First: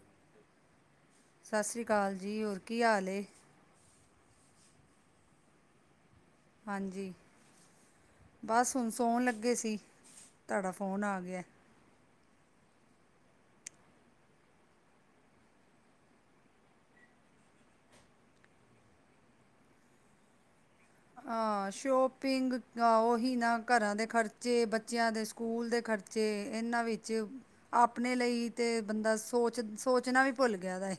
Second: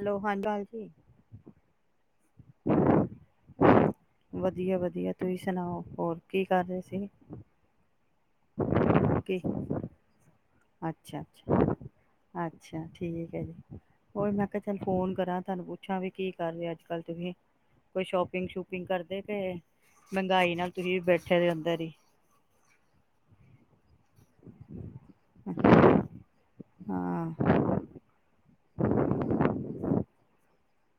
Hello [unintelligible] ਹਾਲ ਜੀ। ਸਤਿ ਸ੍ਰੀ ਅਕਾਲ ਜੀ। ਜੀ ਹੋਰ ਕੀ ਹਾਲ ਏ ਵਧੀਆ ਵਧੀਆ, ਤੁਸੀਂ ਸੁਣਾਓ ਹੋਰ। ਕੀ ਕਰ ਰਹੇ ਸੀ? ਹਾਂਜੀ ਬਸ ਹੁਣ ਸੌਣ ਕੀ, ਲੱਗੇ ਸੀ ਤੁਹਾਡਾ ਫੋਨ ਆ ਅੱਛਾ ਗਿਆ ਅੱਛਾ। ਅੱਛਾ ਠੀਕ ਹੈ ਜੀ, ਹੋਰ ਮੈਂ ਕਿਹਾ ਚੱਲ ਫੋਨ ਕਰਾਂ ਤੁਹਾਨੂੰ, ਪੁੱਛਾਂ ਵੀ ਕੀ ਕਰ ਰੇ ਅੱਜ ਕੱਲ। ਤੁਸੀਂ ਕੋਈ ਸ਼ੋਪਿੰਗ ਸ਼ੂਪਿੰਗ ਕਰਦੇ ਪੇ ਮਹਿੰਗਾਈ ਨਾਲ ਤੁਸੀਂ ਬੈਠੇ ਦੇ ਹਾਂ, ਅੰਦਰ ਹੀ ਸ਼ੋਪਿੰਗ ਉਹੀ ਨਾ ਘਰਾਂ ਦੇ ਖਰਚ ਜੇ ਬੱਚਿਆਂ ਦੇ ਸਕੂਲ ਦੇ ਖਰਚੇ, ਇਹਨਾਂ ਵਿੱਚ ਹਾਂ ਆਪਣੇ ਲਈ ਤੇ ਬੰਦਾ ਸੋਚ ਸੋਚਣਾ ਵੀ ਭੁੱਲ ਗਿਆ ਦਾ ਏ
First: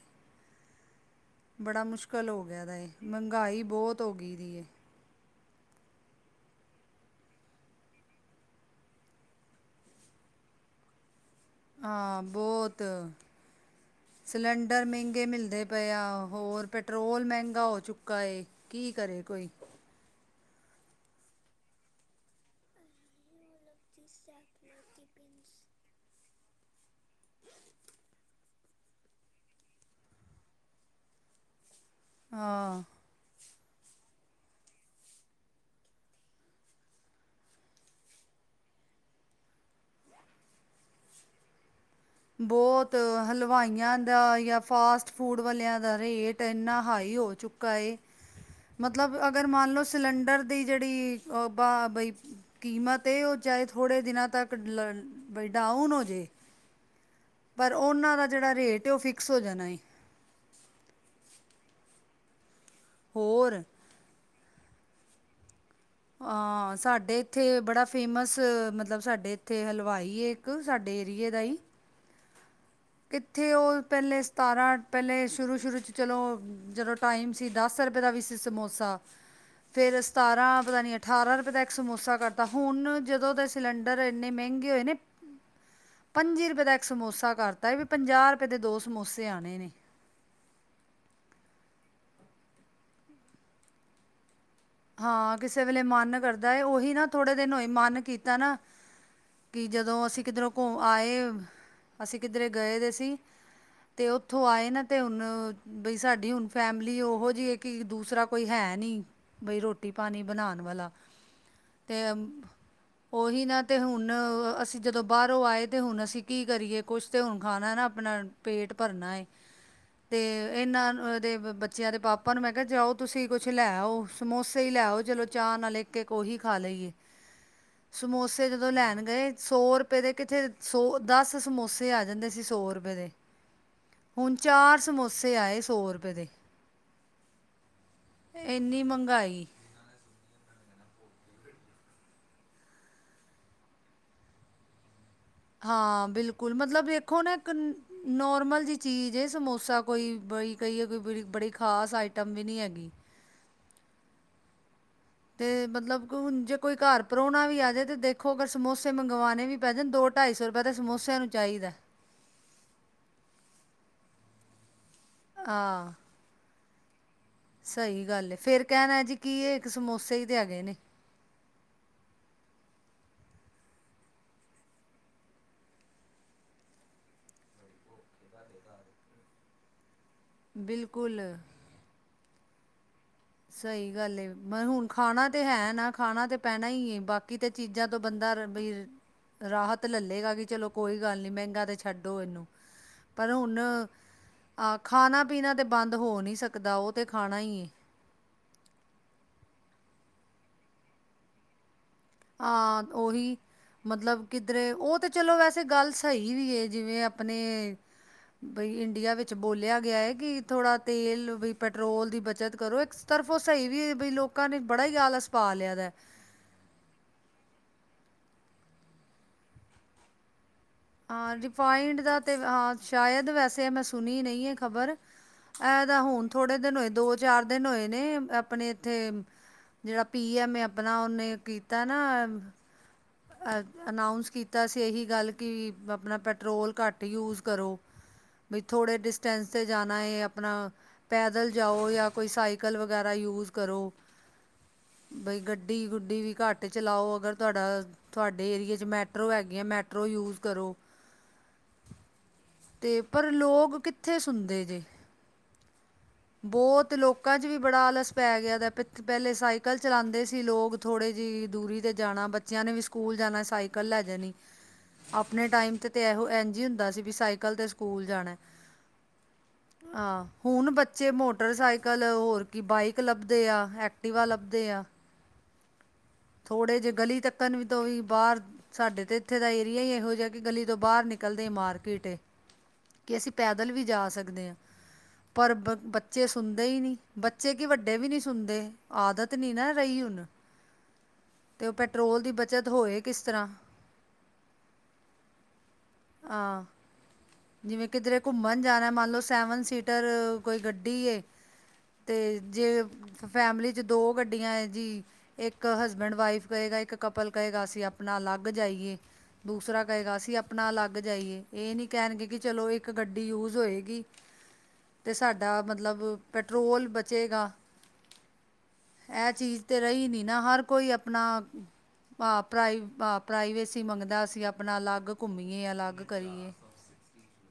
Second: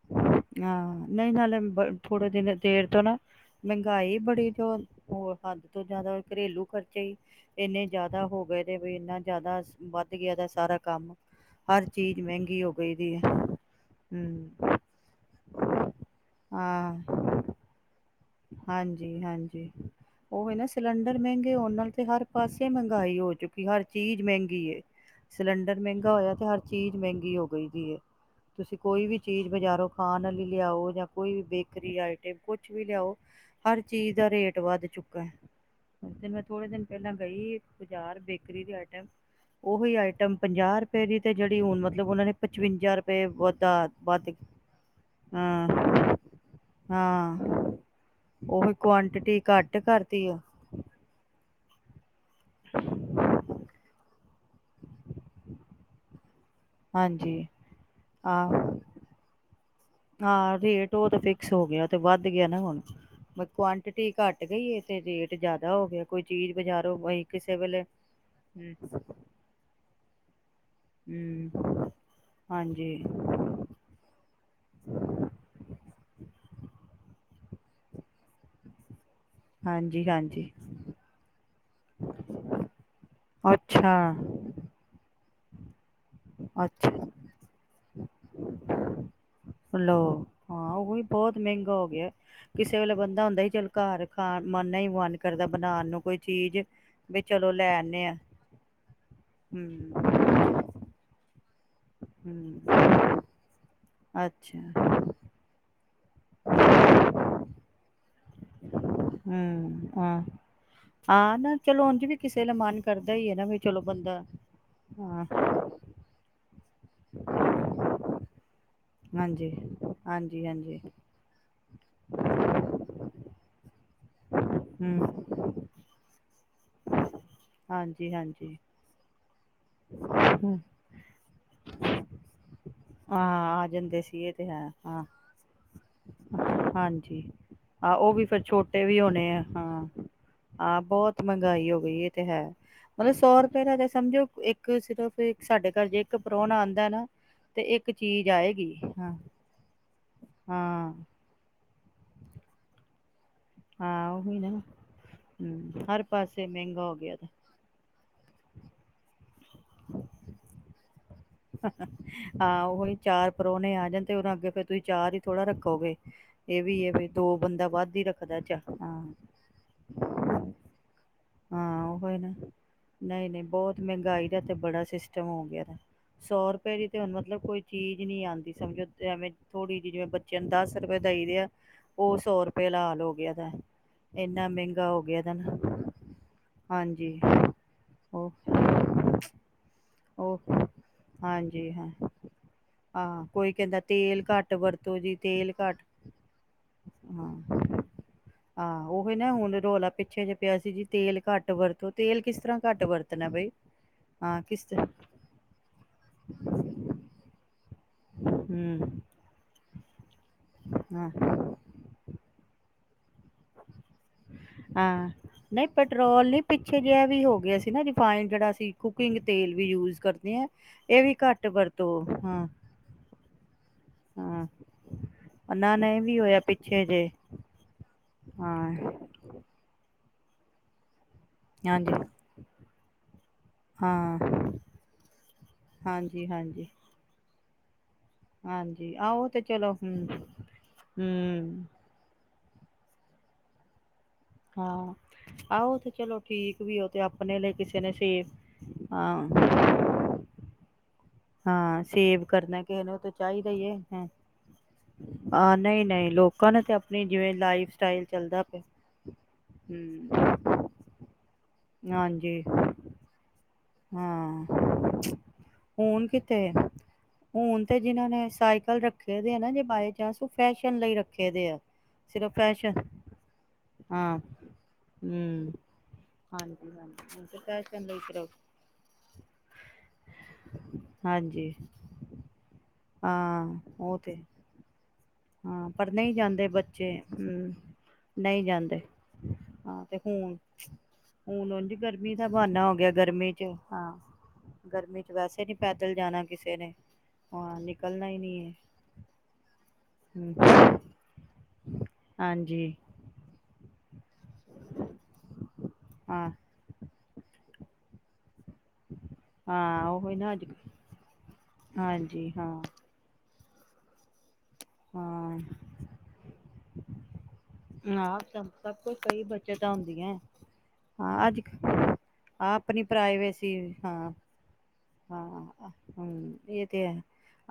ਹਾਂ, ਨਹੀਂ ਨਾਲੇ ਬੜਾ ਬੜ ਮੁਸ਼ਕਿਲ ਥੋੜੇ ਹੋ ਦਿਨ ਗਿਆ ਦਾ ਦੇਰ ਏ ਤੋਂ ਨਾ, ਮਹਿੰਗਾਈ ਬਹੁਤ ਹੋ ਮਹਿੰਗਾਈ ਗਈ ਬੜੀ ਦੀ ਏ ਜੋ ਹੋਰ ਹੱਦ ਤੋਂ ਜ਼ਿਆਦਾ ਘਰੇਲੂ ਖਰਚੇ ਹੀ ਇੰਨੇ ਜ਼ਿਆਦਾ ਹੋ ਗਏ ਨੇ ਵੀ ਇੰਨਾ ਜ਼ਿਆਦਾ ਵੱਧ ਗਿਆ ਇਹਦਾ ਸਾਰਾ ਕੰਮ। ਹਰ ਚੀਜ਼ ਹਾਂ ਮਹਿੰਗੀ ਹੋ ਬਹੁਤ ਗਈ ਦੀ, ਹਮ। ਡਰ ਮਹਿੰਗੇ ਮਿਲਦੇ ਪਏ ਆ, ਹੋਰ ਪੈਟਰੋਲ ਮਹਿੰਗਾ ਹੋ ਚੁੱਕਾ। ਏ ਕੀ ਹਾਂਜੀ ਕਰੇ ਕੋਈ ਹਾਂਜੀ ਉਹ ਵੀ ਨਸ ਸਿਲੰਡਰ ਮਹਿੰਗੇ ਹੋਣ ਨਾਲ ਤੇ ਹਰ ਪਾਸੇ ਮਹਿੰਗਾਈ ਹੋ ਚੁੱਕੀ, ਹਰ ਚੀਜ਼ ਮਹਿੰਗੀ ਹੈ, ਸਿਲੰਡਰ ਮਹਿੰਗਾ ਹੋਇਆ ਤੇ ਹਰ ਚੀਜ਼ ਮਹਿੰਗੀ ਹੋ ਗਈ ਜੇ, ਤੁਸੀਂ ਕੋਈ ਵੀ ਚੀਜ਼ ਬਜ਼ਾਰੋਂ ਖਾਣ ਵਾਲੀ ਲਿਆਓ ਜਾਂ ਕੋਈ ਵੀ ਬੇ ਫ੍ਰੀ ਆਈਟਮ ਕੁਛ ਹਾਂ ਵੀ ਲਿਆਓ। ਹਰ ਚੀਜ਼ ਦਾ ਰੇਟ ਵੱਧ ਚੁੱਕਾ ਹੈ, ਮੈਂ ਥੋੜੇ ਦਿਨ ਪਹਿਲਾਂ ਗਈ ਬਜ਼ਾਰ ਬੇਕਰੀ ਦੀ ਆਈਟਮ, ਉਹੀ ਆਈਟਮ ਪੰਜਾਹ ਰੁਪਏ ਦੀ ਤੇ ਜਿਹੜੀ ਹੁਣ ਮਤਲ। ਬਹੁਤ ਹਲਵਾਈਆਂ ਵੱਧ ਦਾ ਜਾਂ ਫਾਸਟ ਫੂਡ ਵਾਲਿਆਂ ਦਾ ਰੇਟ ਇੰਨਾ ਹਾਈ ਹੋ ਹਾਂ-ਹਾਂ ਚੁੱਕਾ ਏ। ਉਹੀ ਮਤਲਬ ਕੁਆਂਟਿਟੀ ਅਗਰ ਮੰਨ ਘੱਟ ਲਓ ਕਰਤੀ ਆ ਸਿਲੰਡਰ ਦੀ ਜਿਹੜੀ ਓ ਵਾਹ ਬਈ। ਕੀਮਤ ਇਹ ਹੋ ਚਾਹੇ ਥੋੜੇ ਦਿਨਾਂ ਤੱਕ ਵੀ ਡਾਊਨ ਹੋ ਜੀ। ਹਾਂਜੀ ਪਰ ਉਹਨਾਂ ਦਾ ਆਹ ਜਿਹੜਾ ਰੇਟ, ਉਹ ਫਿਕਸ ਹੋ ਜਾਣਾ ਏ। ਹਾਂ ਰੇਟ ਉਹ ਤੇ ਫਿਕਸ ਹੋ ਗਿਆ ਤੇ ਵੱਧ ਗਿਆ ਨਾ ਹੁਣ ਮ ਹੋਰ ਕੁਆਂਟਿਟੀ ਘੱਟ ਗਈਏ ਤੇ ਰੇਟ ਜਿਆਦਾ ਹਾਂ ਸਾਡੇ ਇੱਥੇ ਵੇਲੇ ਬੜਾ ਫੇਮਸ ਹਮ ਮਤਲਬ ਸਾਡੇ ਇੱਥੇ ਹਲਵਾਈ ਏ ਇੱਕ ਸਾਡੇ ਏਰੀਏ ਦਾ ਹੀ ਹਮ ਹਾਂਜੀ ਕਿੱਥੇ ਉਹ ਪਹਿਲੇ ਸਤਾਰਾਂ ਪਹਿਲੇ ਸ਼ੁਰੂ ਸ਼ੁਰੂ ਚ ਚਲੋ ਜਦੋਂ ਟਾਈਮ ਸੀ ਦਸ ਰੁਪਏ ਦਾ ਵੀ ਸੀ ਸਮੋਸਾ ਫੇਿਰ ਹਾਂਜੀ ਹਾਂਜੀ ਸਤਾਰਾਂ ਪਤਾ ਨੀ ਅਠਾਰਾਂ ਰੁਪਏ ਦਾ ਇੱਕ ਸਮੋਸਾ ਕਰਤਾ ਹੁਣ ਜਦੋਂ ਦੇ ਅੱਛਾ ਸਿਲੰਡਰ ਇੰਨੇ ਮਹਿੰਗੇ ਹੋਏ ਨੇ ਪੰਜੀ ਰੁਪਏ ਦਾ ਇੱਕ ਅੱਛਾ ਸਮੋਸਾ ਕਰਤਾ ਵੀ ਪੰਜਾਹ ਰੁਪਏ ਦੇ ਦੋ ਸਮੋਸੇ ਆਣੇ ਨੇ ਲਓ ਹਾਂ ਉਹ ਵੀ ਬਹੁਤ ਮਹਿੰਗਾ ਹੋ ਗਿਆ ਕਿਸੇ ਵੇਲੇ ਬੰਦਾ ਹੁੰਦਾ ਸੀ ਚੱਲ ਘਰ ਖਾਣ ਮਨ ਨਹੀਂ ਮਨ ਹਾਂ ਕਰਦਾ ਕਿਸੇ ਵੇਲੇ ਬਣਾਉਣ ਨੂੰ ਕੋਈ ਮਨ ਕਰਦਾ ਚੀਜ਼ ਹੈ ਉਹੀ ਨਾ ਵੀ ਥੋੜੇ ਚਲੋ ਦਿਨ ਹੋਏ ਲੈ ਮਨ ਆਨੇ ਆ ਕੀਤਾ ਨਾ ਕਿ ਜਦੋਂ ਹਮ ਅਸੀਂ ਕਿਧਰੋਂ ਘ ਆਏ ਅਸੀਂ ਕਿੱਧਰੇ ਹਮ ਗਏ ਦੇ ਸੀ ਤੇ ਉੱਥੋਂ ਆਏ ਨਾ ਅੱਛਾ ਤੇ ਹੁਣ ਬਈ ਸਾਡੀ ਹੁਣ ਫੈਮਿਲੀ ਉਹੋ ਜਿਹੀ ਹੈ ਕਿ ਦੂਸਰਾ ਕੋਈ ਹੈ ਨਹੀਂੀ ਬਈ ਹਮ ਰੋਟੀ ਹਾਂ ਪਾਣੀ ਬਣਾਉਣ ਵਾਲਾ ਹਾਂ ਨਾ ਚਲੋ ਤੇ ਉਂਝ ਵੀ ਕਿਸੇ ਦਾ ਮਨ ਕਰਦਾ ਹੀ ਹੈ ਉਹੀ ਵੀ ਨਾ ਤੇ ਚਲੋ ਹੁਣ ਬੰਦਾ ਅਸੀਂ ਜਦੋਂ ਹਾਂ ਬਾਹਰੋਂ ਆਏ ਤੇ ਹੁਣ ਅਸੀਂ ਕੀ ਕਰੀਏ ਕੁਛ ਤੇ ਹੁਣ ਖਾਣਾ ਨਾ ਆਪਣਾ ਪੇਟ ਭਰਨਾਏ ਹਾਂਜੀ ਤੇ ਹਾਂਜੀ ਹਾਂਜੀ ਇਹਨਾਂ ਦੇ ਬੱਚਿਆਂ ਦੇ ਪਾਪਾ ਨੂੰ ਮੈਂ ਕਿਹਾ ਜਾਓ ਤੁਸੀਂ ਕੁਛ ਲੈਓ ਸਮੋਸੇ ਹੀ ਲੈਓ ਹੂੰ ਚਲੋ ਚਾਹ ਨਾਲ ਇੱਕ ਇੱਕ ਉਹੀ ਖਾ ਹਾਂਜੀ ਸਮੋਸੇ ਹਾਂਜੀ ਜਦੋਂ ਲੈਣ ਗਏ ਸੌ ਰੁਪਏ ਦੇ ਕਿਥੇ ਹੂੰ ਸੌ ਦਸ ਸਮੋਸੇ ਆ ਜਾਂਦੇ ਸੀ ਸੌ ਰੁਪਏ ਦੇ ਹਾਂ ਆ ਜਾਂਦੇ ਸੀ ਇਹ ਹੁਣ ਤੇ ਹੈ ਚਾਰ ਹਾਂ ਸਮੋਸੇ ਆਏ ਸੌ ਰੁਪਏ ਦੇ ਹਾਂਜੀ ਇੰਨੀ ਮੰ ਣੇ ਹਾਂ ਹਾਂ ਬਹੁਤ ਮਹਿੰਗਾਈ ਹੋ ਗਈ ਇਹ ਤੇ ਹੈ ਮਤਲਬ ਸੌ ਰੁਪਏ ਦਾ ਤਾਂ ਸਮਝੋ ਇੱਕ ਕਿ ਸਿਰਫ ਇੱਕ ਸਾਡੇ ਘਰ ਜੇ ਹਾਂ ਇੱਕ ਬਿਲਕੁਲ ਪ੍ਰਾਹੁਣਾ ਮਤਲਬ ਆਉਂਦਾ ਵੇਖੋ ਨਾ ਇੱਕ ਤੇ ਚੀਜ਼ ਨੋਰਮਲ ਆਏਗੀ ਜਿਹੀ ਹਾਂ ਚੀਜ਼ ਸਮੋਸਾ ਕੋਈ ਬੜੀ ਕਹੀਏ ਹਾਂ ਕੋਈ ਬੜੀ ਖਾਸ ਆਈਟਮ ਵੀ ਨਹੀਂ ਹੈਗੀ। ਹਾਂ ਉਹੀ ਨਾ ਤੇ ਹੂੰ ਹਰ ਮਤਲਬ ਕ ਹੁਨ ਪਾਸੇ ਜੇ ਕੋਈ ਮਹਿੰਗਾ ਹੋ ਘਰ ਗਿਆ ਪ੍ਰੋਣਾ ਵੀ ਆਜੇ, ਤੇ ਦੇਖੋ ਅਗਰ ਸਮੋਸੇ ਮੰਗਵਾਣੇ ਵੀ ਪੈ ਜਾਂਣ ਦੋ ਢਾਈ ਸੌ ਰੁਪਏ ਤੇ ਸਮੋਸਿਆਂ ਨੂੰ ਚਾਹੀਦਾ ਹਾਂ ਉਹੀ ਚਾਰ ਪ ਪ੍ਰੋਹਣੇ ਆ ਜਾਣ ਤੇ ਉਨ੍ਹਾਂ ਅੱਗੇ ਫਿਰ ਤੁਸੀਂ ਚਾਰ ਹੀ ਥੋੜਾ ਹਾਂ ਰੱਖੋਗੇ। ਇਹ ਵੀ ਹੈ, ਇਹ ਵੀ ਦੋ ਬੰਦਾ ਵੱਧ ਹੀ ਸਹੀ ਗੱਲ ਹੈ ਰੱਖਦਾ ਚਾ ਫਿਰ ਹ, ਕਹਿਣਾ ਜੀ ਕੀ ਇਹ ਇੱਕ ਸਮੋਸੇ ਹੀ ਤੇ ਹੈਗੇ ਨੇ ਹਾਂ ਨਾ ਨਹੀਂ, ਨਹੀਂ ਬਹੁਤ ਮਹਿੰਗਾਈ ਦਾ ਤਾਂ ਬੜਾ ਸਿਸਟਮ ਹੋ ਗਿਆਦਾ। ਸੌ ਰੁਪਏ ਦੀ ਤੇ ਹੁਣ ਮਤਲਬ ਕੋਈ ਚੀਜ਼ ਨਹੀਂ ਆਉਂਦੀ, ਸਮਜੋ ਐਵੇਂ ਥੋੜ੍ਹੀ ਜਿਹੀ, ਜਿਵੇਂ ਬਚ ਚੇ ਨੂੰ ਦਸ ਰੁਪਏ ਦਈ ਬਿਲਕੁਲ ਦੇ ਆ ਉਹ ਸੌ ਰੁਪਏ ਲਾ ਲਓ। ਸਹੀ ਗੱਲ ਏ ਮ ਹੁਣ ਖਾਣਾ ਤੇ ਹੈ ਨਾ, ਖਾਣਾ ਤੇ ਪੈਣਾ ਹੀ ਹੈ। ਹਾਂਜੀ ਬਾਕੀ ਤਾਂ ਚੀਜ਼ਾਂ ਤੋਂ ਉਹ ਬੰਦਾ ਬ ਰਾਹਤ ਲਲੇ ਚਲੇਗਾ ਉਹ ਕਿ ਚਲੋ, ਕੋਈ ਗੱਲ ਨੀ ਮਹਿੰਗਾ ਹਾਂਜੀ ਤੇ ਹਾਂ ਛੱਡੋ ਇਹਨੂੰ, ਹਾਂ ਪਰ ਕੋਈ ਹੁਣ ਕਹਿੰਦਾ ਤੇਲ ਘੱਟ ਆਹ ਵਰਤੋ ਜੀ ਤੇਲ ਖਾਣਾ-ਪੀਣਾ ਤੇ ਘੱਟ ਬੰਦ ਹੋ ਨੀ ਸਕਦਾ, ਉਹ ਤੇ ਖਾਣਾ ਈਏ। ਆਹ, ਉਹ ਨਾ ਹੁਣ ਰੌਲਾ ਪਿੱਛੇ ਜੇ ਪਿਆ ਸੀ, ਜੀ ਤੇਲ ਘੱਟ ਵਰਤੋ। ਤੇਲ ਕਿਸ ਤਰ੍ਹਾਂ ਘੱਟ ਹਾਂ ਵਰਤਣਾ ਉਹੀ ਬਈ ਮਤਲਬ ਹਾਂ ਕਿਸ ਕਿਧਰੇ ਉਹ ਤੇ ਚਲੋ, ਵੈਸੇ ਗੱਲ ਸਹੀ ਵੀ ਐ, ਜਿਵੇਂ ਆਪਣੇ ਬਈ ਹਮ ਇੰਡੀਆ ਵਿੱਚ ਬੋਲਿਆ ਗਿਆ ਏ ਕਿ ਥੋੜਾ ਹਾਂ ਤੇਲ ਵੀ ਪੈਟਰੋਲ ਦੀ ਬੱਚਤ ਕਰੋ ਇੱਕਸ ਤਰਫੋਂ ਸਹੀ ਵੀ ਐ ਬਈ ਲੋਕਾਂ ਨੇ ਬੜਾ ਹੀ ਹਾਂ ਆਲਸ ਪਾ ਨਹੀਂ ਲਿਆ ਦਾ ਪੈਟਰੋਲ ਨੀ ਪਿੱਛੇ ਜਿਹਾ ਵੀ ਹੋ ਗਿਆ ਸੀ ਨਾ ਰਿਫਾਈੰਡ ਜਿਹੜਾ ਅਸੀਂ ਕੁਕਿੰਗ ਤੇਲ ਵੀ ਯੂਜ ਕਰਦੇ ਆ ਹਾਂ ਰੀਫ਼ਇੰਡ ਦਾ ਹਾਂ ਸ਼ਾਇਦ ਵੈਸੇ ਮੈਂ ਸੂ ਸੁਣੀ ਹਾਂ ਨਹੀਂ। ਖ਼ਬਰ ਨਾ ਇਹ ਨਾ ਇਹ ਤਾਂ ਵੀ ਹੁਣ ਹੋਇਆ ਥੋੜੇ ਦਿਨ ਪਿੱਛੇ ਹੋਏ, ਜੇ ਦੋ- ਚਾਰ ਦਿਨ ਹੋਏ ਨੇ ਆਪਣੇ ਹਾਂ ਇੱਥੇ ਜੇਹੜਾ ਪੀਮਐ ਆਪਣਾ ਓਨੇ। ਕੀਤਾ ਹਾਂਜੀ ਨਾ ਅ, ਅਨਾਊਂਸ ਹਾਂ ਕੀਤਾ ਸੀ। ਇਹੀ ਗੱਲ ਕਿ ਆਪਣਾ ਹਾਂਜੀ ਹਾਂਜੀ ਪੈਟਰੋਲ ਘੱਟ ਯੂਜ ਕਰੋ। ਬਈ, ਹਾਂਜੀ ਥੋੜ੍ਹੇ ਆਹੋ ਡਿਸਟੈਂਸ ਤੇ ਚਲੋ ਜਾਣਾ ਹਮ ਹੈ। ਆਪਣਾ ਪੈਦਲ ਹਮ ਜਾਓ ਜਾਂ ਕੋਈ ਸਾਈਕਲ ਵਗੈਰਾ ਯੂਜ਼ ਕਰੋ। ਹਾਂ, ਬਈ ਆਹੋ। ਗੱਡੀ ਤੇ ਚਲੋ, ਗੁੱਡੀ ਠੀਕ ਘੱਟ ਵੀ। ਉਹ ਤੇ ਚਲਾਓ ਅਗਰ ਆਪਣੇ ਲਈ ਕਿਸੇ ਤੁਹਾਡਾ ਨੇ? ਸੇਫ ਤੁਹਾਡੇ ਏਰੀਏ ਹਾਂ ਮੈਟਰੋ ਹੈਗੀਆਂ ਮੈਟਰੋ ਯੂਜ਼ ਕਰੋ। ਹਾਂ, ਸੇਵ ਕਰਨਾ ਕਿਸੇ ਨੂੰ ਤੇ ਪਰ ਚਾਹੀਦਾ ਹੀ ਲੋਕ ਹੈ। ਕਿੱਥੇ ਸੁਣਦੇ ਜੇ। ਹਾਂ, ਨਹੀਂ ਨਹੀਂ ਲੋਕਾਂ ਨੂੰ ਤੇ ਬਹੁਤ ਆਪਣੀ ਜਿਵੇਂ ਲੋਕਾਂ 'ਚ ਵੀ ਲਾਈਫ ਬੜਾ ਸਟਾਈਲ ਆਲਸ ਪੈ ਚੱਲਦਾ ਗਿਆ ਪਿ ਦਾ ਪਹਿਲੇ ਸਾਈਕਲ ਚਲਾਉਂਦੇ ਸੀ ਲੋਕ ਥੋੜ੍ਹੇ ਹਾਂਜੀ। ਜਾਨਾ ਸਾਈਕਲ ਲੈ ਜਾਣੀ ਹਾਂ ਆਪਣੇ ਟਾਈਮ ਤੇ ਤ ਹੁਣ ਇਹੋ ਕਿੱਥੇ ਇੰਝ ਹੀ ਹੁੰਦਾ ਸੀ ਵੀ ਸਾਈਕਲ ਹੁਣ ਤੇ ਸਕੂਲ ਜਿਨਾਂ ਨੇ ਜਾਨਾ ਸਾਈਕਲ ਰੱਖੇ ਦੇ ਆ ਨਾ ਜੇ ਬਾਏ ਚਾਂਸ ਹਾਂ, ਉਹ ਹੁਣ ਫੈਸ਼ਨ ਲਈ ਬੱਚੇ ਰੱਖੇ ਦੇ ਆ ਮੋਟਰਸਾਈਕਲ ਸਿਰਫ ਹੋਰ ਕੀ ਫੈਸ਼ਨ ਬਾਈਕ ਲੱਭਦੇ ਆ ਹਾਂ ਐਕਟੀਵਾ ਲੱਭਦੇ ਆ ਹਮ ਹਾਂਜੀ ਥੋੜੇ ਜਿਹੇ ਗਲੀ ਹਾਂਜੀ ਤੱਕਣ ਤੋਂ ਫੈਸ਼ਨ ਲਈ ਵੀ ਕਰੋ। ਬਾਹਰ ਸਾਡੇ ਤਾਂ ਇੱਥੇ ਦਾ ਏਰੀਆ ਹੀ ਇਹੋ ਜਿਹਾ ਕਿ ਗਲੀ ਤੋਂ ਬਾਰ ਨਿਕਲਦੇ ਹਾਂਜੀ ਮਾਰਕੀਟ ਏ। ਕਿ ਅਸੀਂ ਹਾਂ ਪੈਦਲ ਵੀ ਉਹ ਜਾ ਤੇ ਸਕਦੇ ਹਾਂ। ਪਰ ਹਾਂ ਬ ਨਹੀਂ ਬੱਚੇ ਜਾਂਦੇ ਸੁਣਦੇ ਹੀ ਬੱਚੇ ਨਹੀਂ, ਹਮ ਬੱਚੇ ਕੀ ਵੱਡੇ ਵੀ ਨਹੀਂ ਸੁਣਦੇ ਆਦਤ ਨੀ ਨਾ ਹਾਂ ਤੇ ਰਹੀ ਹੁਨ, ਹੁਣ ਹੁਣ ਤੇ ਉਹ ਉਂਝ ਗਰਮੀ ਪੈਟਰੋਲ ਦਾ ਦੀ ਬਚ ਬਹਾਨਾ ਗਿਆ ਗਰਮੀ ਚ ਹਾਂ ਗਰਮੀ ਚ ਵੈਸੇ ਨੀ ਪੈਦਲ ਜਾਣਾ ਕਿਸੇ ਹਾਂ ਨੇ। ਹਾਂ ਜਿਵੇਂ ਨਿਕਲਣਾ ਹੀ ਕਿਧਰੇ ਨਹੀਂ ਘੁੰਮਣ ਜਾਣਾ ਮੰਨ ਲੋ ਸੈਵਨ ਸੀਟ ਦਰ ਕੋਈ ਹੈ ਗੱਡੀ ਏ, ਤੇ ਹਾਂਜੀ ਜੇ ਫ ਫੈਮਲੀ ਦੋ ਗੱਡੀਆਂ ਹੈ ਜੀ, ਇੱਕ ਹਸਬੈਂਡ ਹਾਂ ਵਾਈਫ ਗਏਗਾ ਇੱਕ ਕਪਲ ਕਹੇਗਾ ਅਸੀ ਆਪਣਾ ਅਲੱਗ। ਅਲੱਗ ਜਾਈਏ, ਦੂਸਰਾ ਹਾਂ ਕਹੇਗਾ ਉਹੀ ਨਾ ਅਸੀਂ ਅੱਜ ਆਪਣਾ ਅਲੱਗ ਜਾਈਏ ਇਹ ਨੀ ਕਹਿਣਗੇ ਹਾਂਜੀ ਕਿ ਹਾਂ ਚਲੋ ਇੱਕ ਗੱਡੀ ਯੂਜ ਹੋਏਗੀ। ਤੇ ਹਾਂ ਸਾਡਾ ਮਤਲਬ ਪੈਟਰੋਲ ਬਚੇਗਾ ਆਹ ਸਭ ਸਭ ਕੁਛ ਕਈ ਇਹ ਚੀਜ਼ ਬੱਚਤਾਂ ਤੇ ਰਹੀ ਹੁੰਦੀਆਂ ਨੀ ਨਾ। ਹਰ ਕੋਈ ਆਪਣਾ ਹਾਂ ਅੱਜ ਹਾਂ ਆਹ ਪ੍ਰਾਈ ਆਪਣੀ ਪ੍ਰਾਈਵੇਸੀ ਹਾਂ ਮੰਗਦਾ ਅਸੀਂ ਆਪਣਾ ਅਲੱਗ ਹਾਂ ਘੁੰਮੀਏ ਅਲੱਗ ਹਮ ਕਰੀਏ। ਇਹ ਤੇ ਐ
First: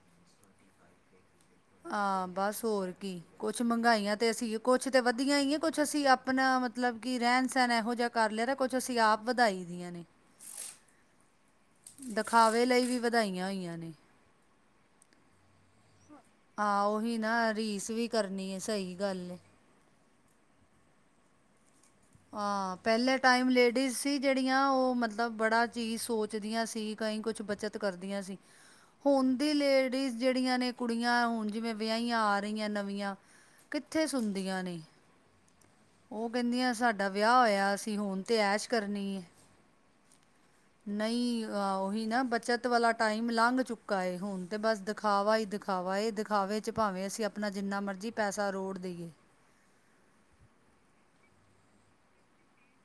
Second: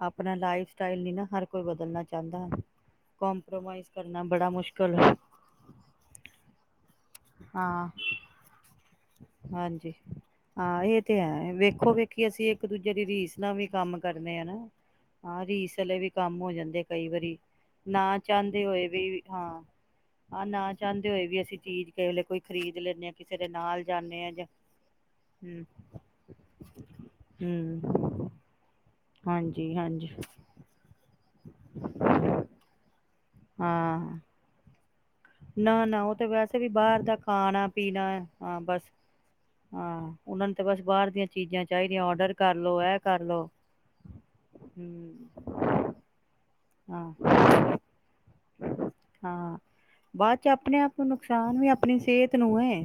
ਆਪਣਾ ਲਾਈਫ ਸਟਾਈਲ ਨਹੀਂ ਨਾ ਹਰ ਕੋਈ ਬਦਲਣਾ ਹਾਂ ਚਾਹੁੰਦਾ ਬਸ ਹੋਰ ਕੀ ਕੁਛ ਕੰਪ੍ਰੋਮਾਈਜ਼ ਮਹਿੰਗਾਈਆਂ ਕਰਨਾ ਤੇ ਬੜਾ ਅਸੀਂ ਕੁਛ ਮੁਸ਼ਕਿਲ ਤੇ ਹੈ। ਵਧੀਆ ਕੁੱਛ ਅਸੀਂ ਆਪਣਾ ਮਤਲਬ ਕਿ ਰਹਿਣ ਸਹਿਣ ਹਾਂ ਇਹੋ ਜਿਹਾ ਕਰ ਲਿਆ ਤਾਂ ਕੁੱਛ ਅਸੀ ਹਾਂਜੀ, ਹਾਂ ਇਹ ਤੇ ਹੈ ਵੇਖੋ ਵੇਖੀ ਅਸੀਂ ਦਿਖਾਵੇ ਇੱਕ ਲਈ ਦੂਜੇ ਵੀ ਦੀ ਰੀਸ ਵਧਾਈਆਂ ਨਾ ਵੀ ਹੋਈਆਂ ਨੇ ਕੰਮ ਕਰਨੇ ਆ ਨਾ ਹਾਂ ਰੀਸ ਚਲ ਏਵੀ। ਕੰਮ ਹੋ ਜਾਂਦੇ ਹਾਂ ਕਈ ਉਹੀ ਵਾਰੀ, ਨਾ ਰੀਸ ਵੀ ਨਾ ਕਰਨੀ ਹੈ ਚਾਹੁੰਦੇ ਹੋਏ ਸਹੀ ਵੀ ਗੱਲ ਹੈ ਹਾਂ। ਆਂ ਨਾ ਚਾਹੁੰਦੇ ਹੋਏ ਵੀ ਅਸੀਂ ਚੀਜ਼ ਕਿਸੇ ਵੇਲੇ ਕੋਈ ਹਾਂ ਖਰੀਦ ਲੈਂਦੇ ਹਾਂ ਪਹਿਲੇ ਕਿਸੇ ਦੇ ਟਾਈਮ ਨਾਲ ਲੇਡੀਜ਼ ਸੀ ਜਾਂਦੇ ਹਾਂ ਜਾਂ ਜੇੜੀਆਂ ਉਹ ਮਤਲਬ ਹੂੰ ਬੜਾ ਚੀਜ਼ ਸੋਚਦੀਆਂ ਸੀ, ਕਈ ਕੁਛ ਬੱਚਤ ਹੂੰ ਕਰਦੀਆਂ ਸੀ। ਹੁਣ ਦੀ ਹਾਂਜੀ ਹਾਂਜੀ ਲੇਡੀਜ਼ ਜਿੜੀਆਂ ਨੇ ਕੁ ਕੁੜੀਆਂ ਹੁਣ ਜਿਵੇਂ ਵਿਆਹੀਆਂ ਆ ਰਹੀਆਂ ਨਵੀਆਂ ਕਿੱਥੇ ਹਾਂ ਸੁਣਦੀਆਂ ਨੇ ਨਾ- ਨਾ ਉਹ ਤੇ ਵੈਸੇ ਵੀ ਬਾਹਰ ਸਾਡਾ ਦਾ ਵਿਆਹ ਖਾਣਾ ਹੋਇਆ ਅਸੀਂ ਪੀਣਾ ਹੁਣ ਤੇ ਹਾਂ ਐਸ਼ ਬਸ ਕਰਨੀ। ਹਾਂ ਉਹਨਾਂ ਨੂੰ ਤੇ ਬਸ ਬਾਹਰ ਦੀਆਂ ਨਹੀਂ, ਚੀਜ਼ਾਂ ਚਾਹੀਦੀਆਂ ਉਹੀ ਨਾ ਔਡਰ ਕਰ ਬਚਤ ਲੋ ਵਾਲਾ ਇਹ ਕਰ ਟਾਈਮ ਲੋ ਲੰਘ ਚੁੱਕਾ ਹੁਣ ਤੇ ਬਸ ਹੂੰ ਦਿਖਾਵਾ ਹੀ ਦਿਖਾਵਾ ਇਹ ਦਿਖਾਵੇ। ਚ ਹਾਂ ਭਾਵੇਂ ਅਸੀਂ ਆਪਣਾ ਜਿੰਨਾ ਮਰਜ਼ੀ ਪੈਸਾ ਰੋੜ ਦੇਈਏ। ਹਾਂ ਬਾਅਦ ਚ ਆਪਣੇ ਆਪ ਨੁਕਸਾਨ ਵੀ ਆਪਣੀ ਸਿਹਤ ਨੂੰ ਹੈ।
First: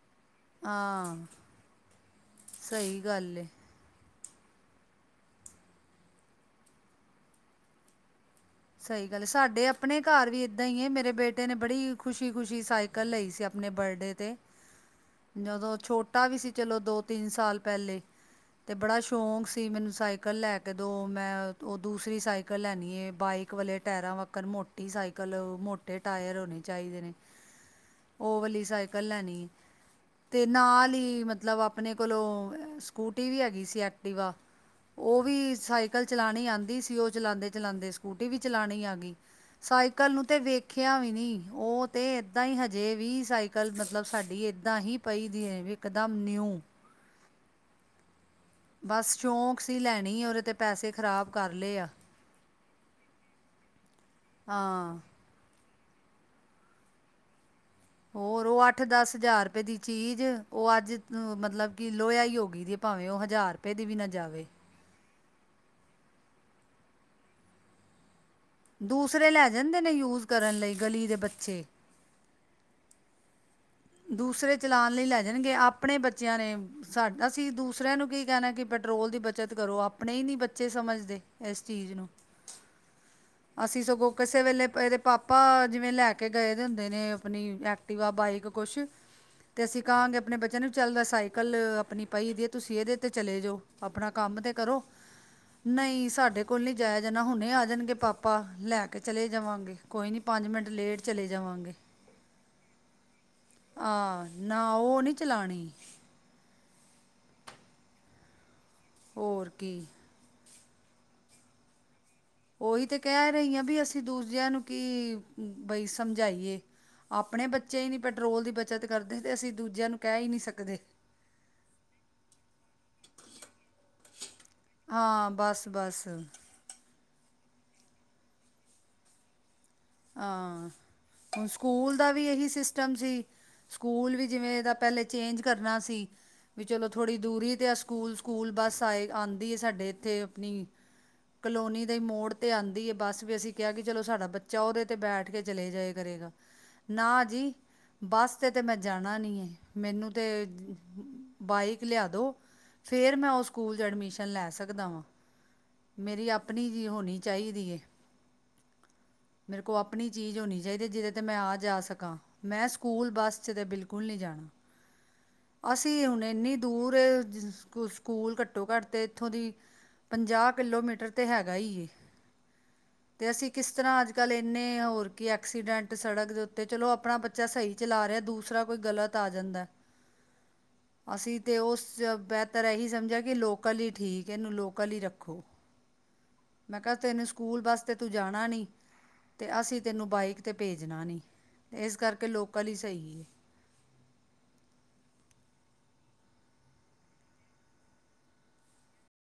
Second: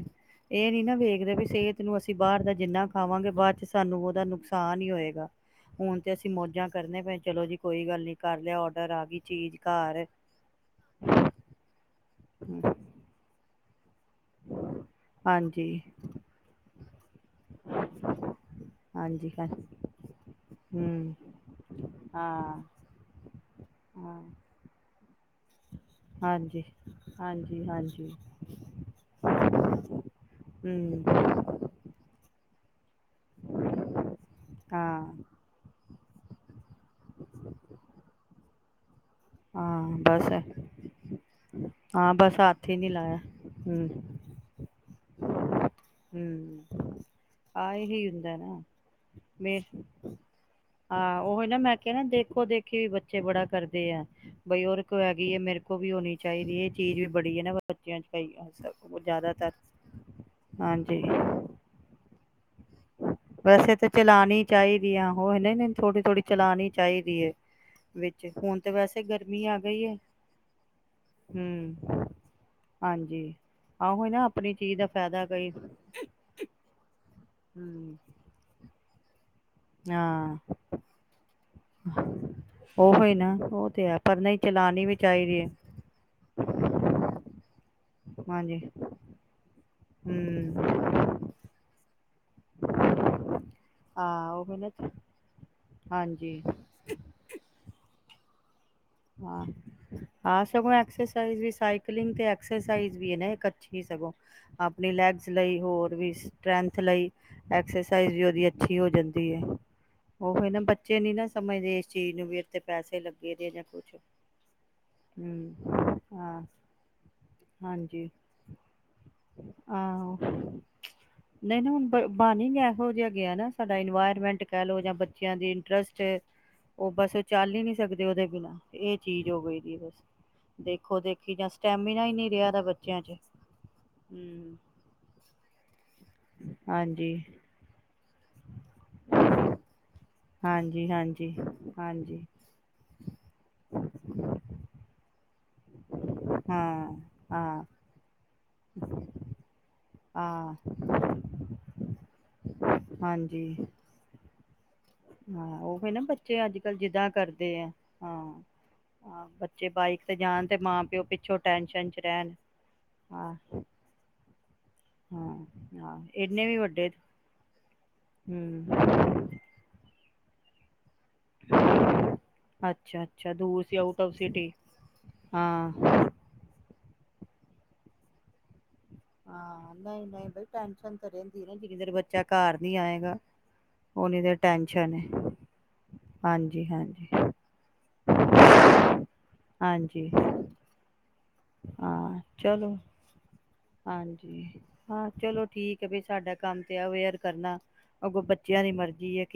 ਇਹ ਨੀ ਨਾ ਹਾਂ ਵੇਖਦੇ ਵੀ ਸਿਹਤ ਨੂੰ ਅਸੀਂ ਬਾਹਰ ਦਾ ਜਿੰਨਾ ਸਹੀ ਖਾਵਾਂਗੇ ਗੱਲ ਏ ਬਾਅਦ ਚ ਸਾਨੂੰ ਉਹਦਾ ਨੁਕਸਾਨ ਹੀ ਹੋਏਗਾ। ਹੁਣ ਤੇ ਅਸੀਂ ਮੌਜਾਂ ਕਰਦੇੇ ਭ ਚਲੋ ਜੀ ਕੋਈ ਗੱਲ ਨੀ ਕਰ ਲਿਆ। ਔਡਰ ਆ ਸਹੀ ਗਈ ਗੱਲ ਚੀਜ਼ ਸਾਡੇ ਆਪਣੇ ਘਰ ਵੀ ਏਦਾਂ ਹੀ ਹੈ ਮੇਰੇ ਬੇਟੇ ਨੇ ਬੜੀ ਖੁਸ਼ੀ- ਖੁਸ਼ੀ ਸਾਈਕਲ ਲਈ ਸੀ। ਆਪਣੇ ਬਰਡੇ ਤੇ, ਜਦੋਂ ਹਾਂਜੀ ਛੋਟਾ ਵੀ ਸੀ ਚਲੋ ਦੋ ਤਿੰਨ ਸਾਲ ਪਹਿਲੇ, ਤੇ ਬੜਾ ਹਾਂਜੀ ਸ਼ੌਂਕ ਹਾਂ ਸੀ ਮੈਨੂੰ ਸਾਈਕਲ ਲੈ ਕੇ ਦੋ ਹਮ ਮੈਂ ਉਹ ਦੂਸਰੀ ਸਾਈਕਲ ਹਾਂ ਲੈਣੀ ਬਾਈਕ ਵਾਲੇ ਟਾਇਰਾਂ ਹਾਂ ਵਾੱਕਰ ਮੋਟੀ ਸਾਈਕਲ ਕਲ ਮੋਟੇ ਟਾਇਰ ਹੋਣੇ ਹਾਂਜੀ ਚਾਹੀਦੇ ਨੇ, ਹਾਂਜੀ ਹਾਂਜੀ ਉਹਓ ਵਾਲੀ ਸਾਈਕਲ ਲੈਣੀ ਤੇ ਨਾਲ ਹਮ ਹੀ ਮਤਲਬ ਆਪਣੇ ਕੋਲੋਂ ਸਕੂਟੀ ਵੀ ਹੈਗੀ ਸੀ ਐਕਟੀਿਵਾ ਹਾਂ ਉਹ ਵੀ ਸਾਈਕ ਲ ਚਲਾਉਣੀ ਆਉਂਦੀ ਸੀ ਉਹ ਚਲਾਉਦੇ- ਚਲਾਉਂਦੇ ਸਕੂਟੀ ਵੀ ਚਲਾਉਣੀ ਆ ਗਈ। ਹਾਂ ਸਾਈਕਲ ਨੂੰ ਬਸ ਤੇ ਵੇਖਿਆ ਵੀ ਨੀ ਉਹ ਉਹ ਤੇ ਹਾਂ ਬਸ ਏਦਾਂ ਹੀ ਹੱਥ ਨੀ ਹਜੇ ਲਾਇਆ ਵੀ ਸਾਈਕਲ ਹਮ ਮਤਲਬ ਸਾਡੀ ਏਦਾਂ ਹੀ ਪਈ ਦੀ ਹੈ। ਇਕਦਮ ਨਿਊ। ਹਮ ਆਹ ਇਹ ਸੀ। ਉਹੀ ਹੈਨਾ ਬਸ ਸ਼ੌਂਕ ਹਾਂ, ਸੀ ਲੈਣੀ ਉਹਦੇ ਤੇ ਪੈਸੇ ਖ਼ਰਾਬ ਕਰ ਨਾ ਮੈਂ ਲਏ ਆ ਕਿਹਾ ਨਾ ਦੇਖੋ ਦੇਖੀ ਵੀ ਬੱਚੇ ਬੜਾ ਕਰਦੇ ਆ ਬਈ ਉਹਰ ਹਾਂ ਕੋ ਹੈਗੀਈ ਹੈ ਮੇਰੇ ਵੀ ਹੋਣੀ ਚਾਹੀਦੀ ਹੈ ਇਹ ਚੀਜ਼ ਵੀ ਬੜੀ ਹੈ ਨਾ ਬੱਚਿਆਂ ਚ ਕਈ ਹੋਰ ਉਹ ਅੱਠ -ਦਸ ਹਜ਼ਾਰ ਜ਼ਿਆਦਾਤਰ ਰੁਪਏ ਦੀ ਚੀਜ਼ ਉਹ ਅੱਜ ਹਾਂਜੀ ਮਤਲਬ ਕਿ ਲੋਇਿਆ ਹੀ, ਹੋ ਗਈ ਦੀ ਹੈ, ਭਾਵੇਂ ਉਹ ਹਜ਼ਾਰ ਰੁਪਏ ਵੈਸੇ ਦੀ ਤਾਂ ਵੀ ਨਾ ਚਲਾਣੀ ਜਾਵੇ ਚਾਹੀਦੀ ਆ ਉਹ ਥੋੜੀ ਥੋੜੀ ਚਲਾਉਣੀ ਚਾਹੀਦੀ ਹੈ ਵਿੱਚ ਹੁਣ ਤੇ ਵੈਸੇ ਦੂਸਰੇ ਗਰਮੀ ਲੈ ਆ ਜਾਂਦੇ ਗਈ ਨੇ ਹੈ ਯੂਸ ਕਰਨ ਲਈ ਗਲੀ ਦੇ ਬੱਚੇ ਹਮ ਹਾਂਜੀ ਆਹੋ ਨਾ ਆਪਣੀ ਦੂਸਰੇ ਚੀਜ਼ ਦਾ ਚਲਾਉਣ ਲਈ ਲੈ ਫਾਇਦਾ ਕਈ ਜਾਣਗੇ ਆਪਣੇ ਬੱਚਿਆਂ ਨੇ ਸਾਡੇ ਅਸੀਂ ਹਮ ਦੂਸਰਿਆਂ ਨੂੰ ਕੀ ਕਹਿਣਾ ਕਿ ਵੱਡਾ ਟੋਲ ਦੀ ਬੱਚਤ ਕਰੋ ਆਪਣੇ ਹੀ ਨੀ ਹਾਂ ਬੱਚੇ ਸਮਝਦੇ ਇਸ ਚੀਜ਼ ਨੂੰ ਉਹੀ ਨਾ ਉਹ ਅਸੀਂ ਤੇ ਹੈ ਸਗੋਂ ਪਰ ਨਹੀਂ ਕਿਸੇ ਵੇਲੇ ਚਲਾਉਣੀ ਵੀ ਇਹਦੇ ਚਾਹੀਦੀ ਪਾਪਾ ਹੈ ਜਿਵੇਂ ਲੈ ਕੇ ਗਏ ਦੇ ਹੁੰਦੇ ਨੇ ਆਪਣੀ ਐਕਟੀਿਵਾ ਬਾਈਕ ਹਾਂਜੀ ਤੇ ਕਾਂਗੇ ਆਪਣੇ ਬੱਚਿਆਂ ਨੂੰ ਵੀ ਹਮ ਚੱਲਦਾ ਸਾਈਕਲ ਆਪਣੀ ਭਾਈ ਇਹਦੀ ਤੁਸੀਂ ਇਹਦੇ ਤੇ ਚਲੇ ਜਾਓ ਆਪਣਾ ਹਾਂ ਕੰਮ ਤੇ ਉਹ ਨਾ ਕਰੋ ਨਹੀਂ ਹਾਂਜੀ ਸਾਡੇ ਕੋਲ ਨਹੀਂੀ ਜਾਇਆ ਜਾਣਾ ਹੁਣੇ ਆ ਜਾਣਗੇ ਪਾਪਾ ਆਪਾਂ ਲੈਕ ਹਾਂਗੋਂਕਸ ਚਲੇ ਸਕਲ ਜਾਵਾਂਗੇ ਤੇਸ ਵੀ ਕੱਚ ਹੀ ਸਗੋ ਆ ਨਾ ਆਪਣੀ ਉਹ ਨਹੀਂ ਲੈਗਜ਼ ਲਈ ਚਲਾਣੀ ਹੋਰ ਵੀ ਸਟਰੈਂਥ ਲਈ ਐਕਸਰਸਾਈਜ਼ ਅੱਛੀ ਹੋ ਜਾਂਦੀ ਹੈ ਹੋਰ ਕੀ ਉਹ ਨਾ ਬ ਚੇ ਨ ਨਾ ਸਮੇ ਦੇੇ ਚੀਜ਼ ਨੂੰ ਵੀ ਇੱਥੇ ਉਹੀ ਤੇ ਪੈਸੇ ਕਹਿ ਲੱਗੇ ਨੇ ਰਹੀ ਆ ਜਾਂ ਵੀ ਕੁਝ ਅਸੀਂ ਦੂਜਿਆਂ ਨੂੰ ਕੀ ਬਈ ਹਾਂ ਸਮਝਾਈਏ ਆਪਣੇ ਬੱਚੇ ਹੀ ਨਹੀਂ ਹਾਂਜੀ ਪੈਟਰੋਲ ਦੀ ਬੱਚਤ ਕਰਦੇ ਤੇ ਅਸੀਂ ਦੂਜਿਆਂ ਨੂੰ ਆਾਂ ਕਹਿ ਹੀ ਨਹੀਂ ਸਕਦੇ ਨਹੀਂ ਨਾ ਹੁਣ ਬਾਣੀ ਇਹੋ ਜਿਹੇ ਹੈਗੇ ਆ ਨਾ ਸਾਡਾ ਇਨਵਾਇਰਮੈਂਟ ਕਹਿ ਲੋੋ ਜਾਂ ਹਾਂ ਬੱਚਿਆਂ ਦੇ ਬਸ ਇੰਟਰਸਟ ਬਸ ਉਹ ਬ ਸੋ ਚਾਲ ਹੀ ਨੀ ਸਕਦੇ ਉਹਦੇ ਬਿਨਾਂ ਇਹ ਚੀਜ਼ ਹੋ ਗਈ ਦੀ ਬਸ ਹਾਂ ਦੇਖੋ ਦੇਖੀ ਹੁਣ ਜਾਂ ਸਕੂਲ ਸਟੈਮੀਨਾ ਦਾ ਹੀ ਵੀ ਨਹੀਂ ਇਹੀ ਰਿਹਾ ਦਾ ਸਿਸਟਮ ਬੱਚਿਆਂ ਚ ਸੀ ਸਕੂਲ ਵੀ ਹੂੰ ਜਿਵੇਂ ਇਹ ਦਾ ਪਹਿਲੇ ਚੇਂਜ ਕਰਨਾ ਸੀ ਵੀ ਚਲੋ ਹਾਂਜੀ ਥੋੜ੍ਹੀ ਦੂਰੀ ਤੇ ਆ ਸਕੂਲ ਸਕੂਲ ਬੱਸ ਆਏ ਆਉਂਦੀ ਹੈ ਸਾਡੇੇ ੱਥੇ ਆਪਣੀ ਹਾਂਜੀ ਹਾਂਜੀ ਕਲੋਨੀ ਦੇ ਹਾਂਜੀ ਮੋੜ ਤੇ ਆਉਂਦੀ ਹੈ ਬਸ ਵੀ ਅਸੀਂ ਕਿਹਾ ਕਿ ਚਲੋ ਸਾਡਾ ਬੱਚਾ ਉਹਦੇ ਤੇ ਬੈਠ ਕੇ ਚਲੇ ਜਾਏ ਕਰੇਗਾ ਹਾਂ ਨਾ ਜੀ ਹਾਂ ਬਸ ਤੇ ਤੇ ਮੈਂ ਜਾਣਾ ਨੀ ਹੈ ਮੈਨੂੰ ਤਾਂ ਹਾਂ ਬਾਈਕ ਲਿਆ ਦਿਉ ਫੇਿਰ ਮੈਂ ਉਸ ਹਾਂਜੀ ਸਕੂਲ ' ਐਡਮਿਸ਼ਨ ਲੈ ਸਕ ਹਾਂ ਉਹ ਵੀ ਨਾ ਬੱਚੇ ਅੱਜ ਕੱਲ ਜੀ ਜਿੱਦਾਾਂ ਹੋਣੀ ਕਰਦੇ ਆ ਚਾਹੀਦੀ ਹੈ ਹਾਂ ਮੇਰੇ ਬੱਚੇ ਕੋਲ ਬਾਈਕ ਆਪਣੀ ਤੇ ਚੀਜ਼ ਜਾਣ ਤੇ ਹੋਣੀ ਮਾਂ ਚਾਹੀਦੀ ਪਿਓ ਜਿਹਦੇ 'ਤੇ ਮੈਂ ਪਿੱਛੋਂ ਆ ਜਾ ਟੈਨਸ਼ਨ ਚ ਸਕਾਂ ਰਹਿਣ ਮੈਂ ਸਕੂਲ ਹਾਂ ਬੱਸ 'ਚ ਤਾਂ ਬਿਲਕੁਲ ਨਹੀਂ ਹਾਂ ਜਾਣਾ ਹਾਂ ਅਸੀਂ ਹੁਣ ਇੰਨੇ ਇੰਨੀ ਵੀ ਵੱਡੇ ਦੂਰ ਸਕ ਸਕੂਲ ਘੱਟੋ ਹੂੰ ਘੱਟ ਤਾਂ ਇੱਥੋਂ ਦੀ ਪੰਜਾਹ ਕਿਲੋਮੀਟਰ ਤੇ ਹੈਗਾ ਹੀ ਅੱਛਾ ਤੇ ਅੱਛਾ ਅਸੀਂ ਦੂਰ ਕਿਸ ਸੀ ਤਰ੍ਹਾਂ ਆਊਟ ਅੱਜ ਆਫ ਅੱਜ ਕੱਲ ਸਿਟੀ ਇੰਨੇ ਹੋਰ ਕੀ ਹਾਂ ਐਕਸੀਡੈਂਟ ਸੜਕ ਦੇ ਉੱਤੇ ਚਲੋ ਆਪਣਾ ਬੱਚਾ ਸਹੀ ਚਲਾ ਰਿਹਾ ਦੂਸਰਾ ਕੋਈ ਗਲਤ ਆ ਜਾਂਦਾ ਹਾਂ ਨਹੀਂ ਨਹੀਂ ਬਈ ਟੈਨਸ਼ਨ ਅਸੀਂ ਰਹਿੰਦੀ ਨਾ ਤਾਂ ਜਿੰਨੀ ਉਸ ਦੇਰ ਚਚ ਬੱਚਾ ਘਰ ਬਿਹਤਰ ਨੀ ਇਹੀ ਆਏਗਾ ਸਮਝਿਆ ਕਿ ਲੋਕਲ ਹੀ ਉਨੀ ਠੀਕ ਦੇਰ ਇਹਨੂੰ ਲੋਕਲ ਟੈਨਸ਼ਨ ਹੀ ਹੈ ਰੱਖੋ ਹਾਂਜੀ ਮੈਂ ਕਿਹਾ ਹਾਂਜੀ ਤੈਨੂੰ ਸਕੂਲ ਬੱਸ ' ਤੂੰ ਜਾਣਾ ਨਹੀਂ ਤੇ ਅਸੀਂ ਤੈਨੂੰ ਹਾਂਜੀ ਬਾਈਕ ਤੇ ਭੇਜਣਾ ਨੀ ਹਾਂ ਚਲੋ ਹਾਂਜੀ ਹਾਂ ਚਲੋ ਠੀਕ ਹੈ ਵੀ ਸਾਡਾ ਕੰਮ ਤੇ ਅਵੇਅਰ ਕਰਨਾ ਅੱਗੋਂ ਬੱਚਿਆਂ ਦੀ ਮਰਜ਼ੀ ਹੈ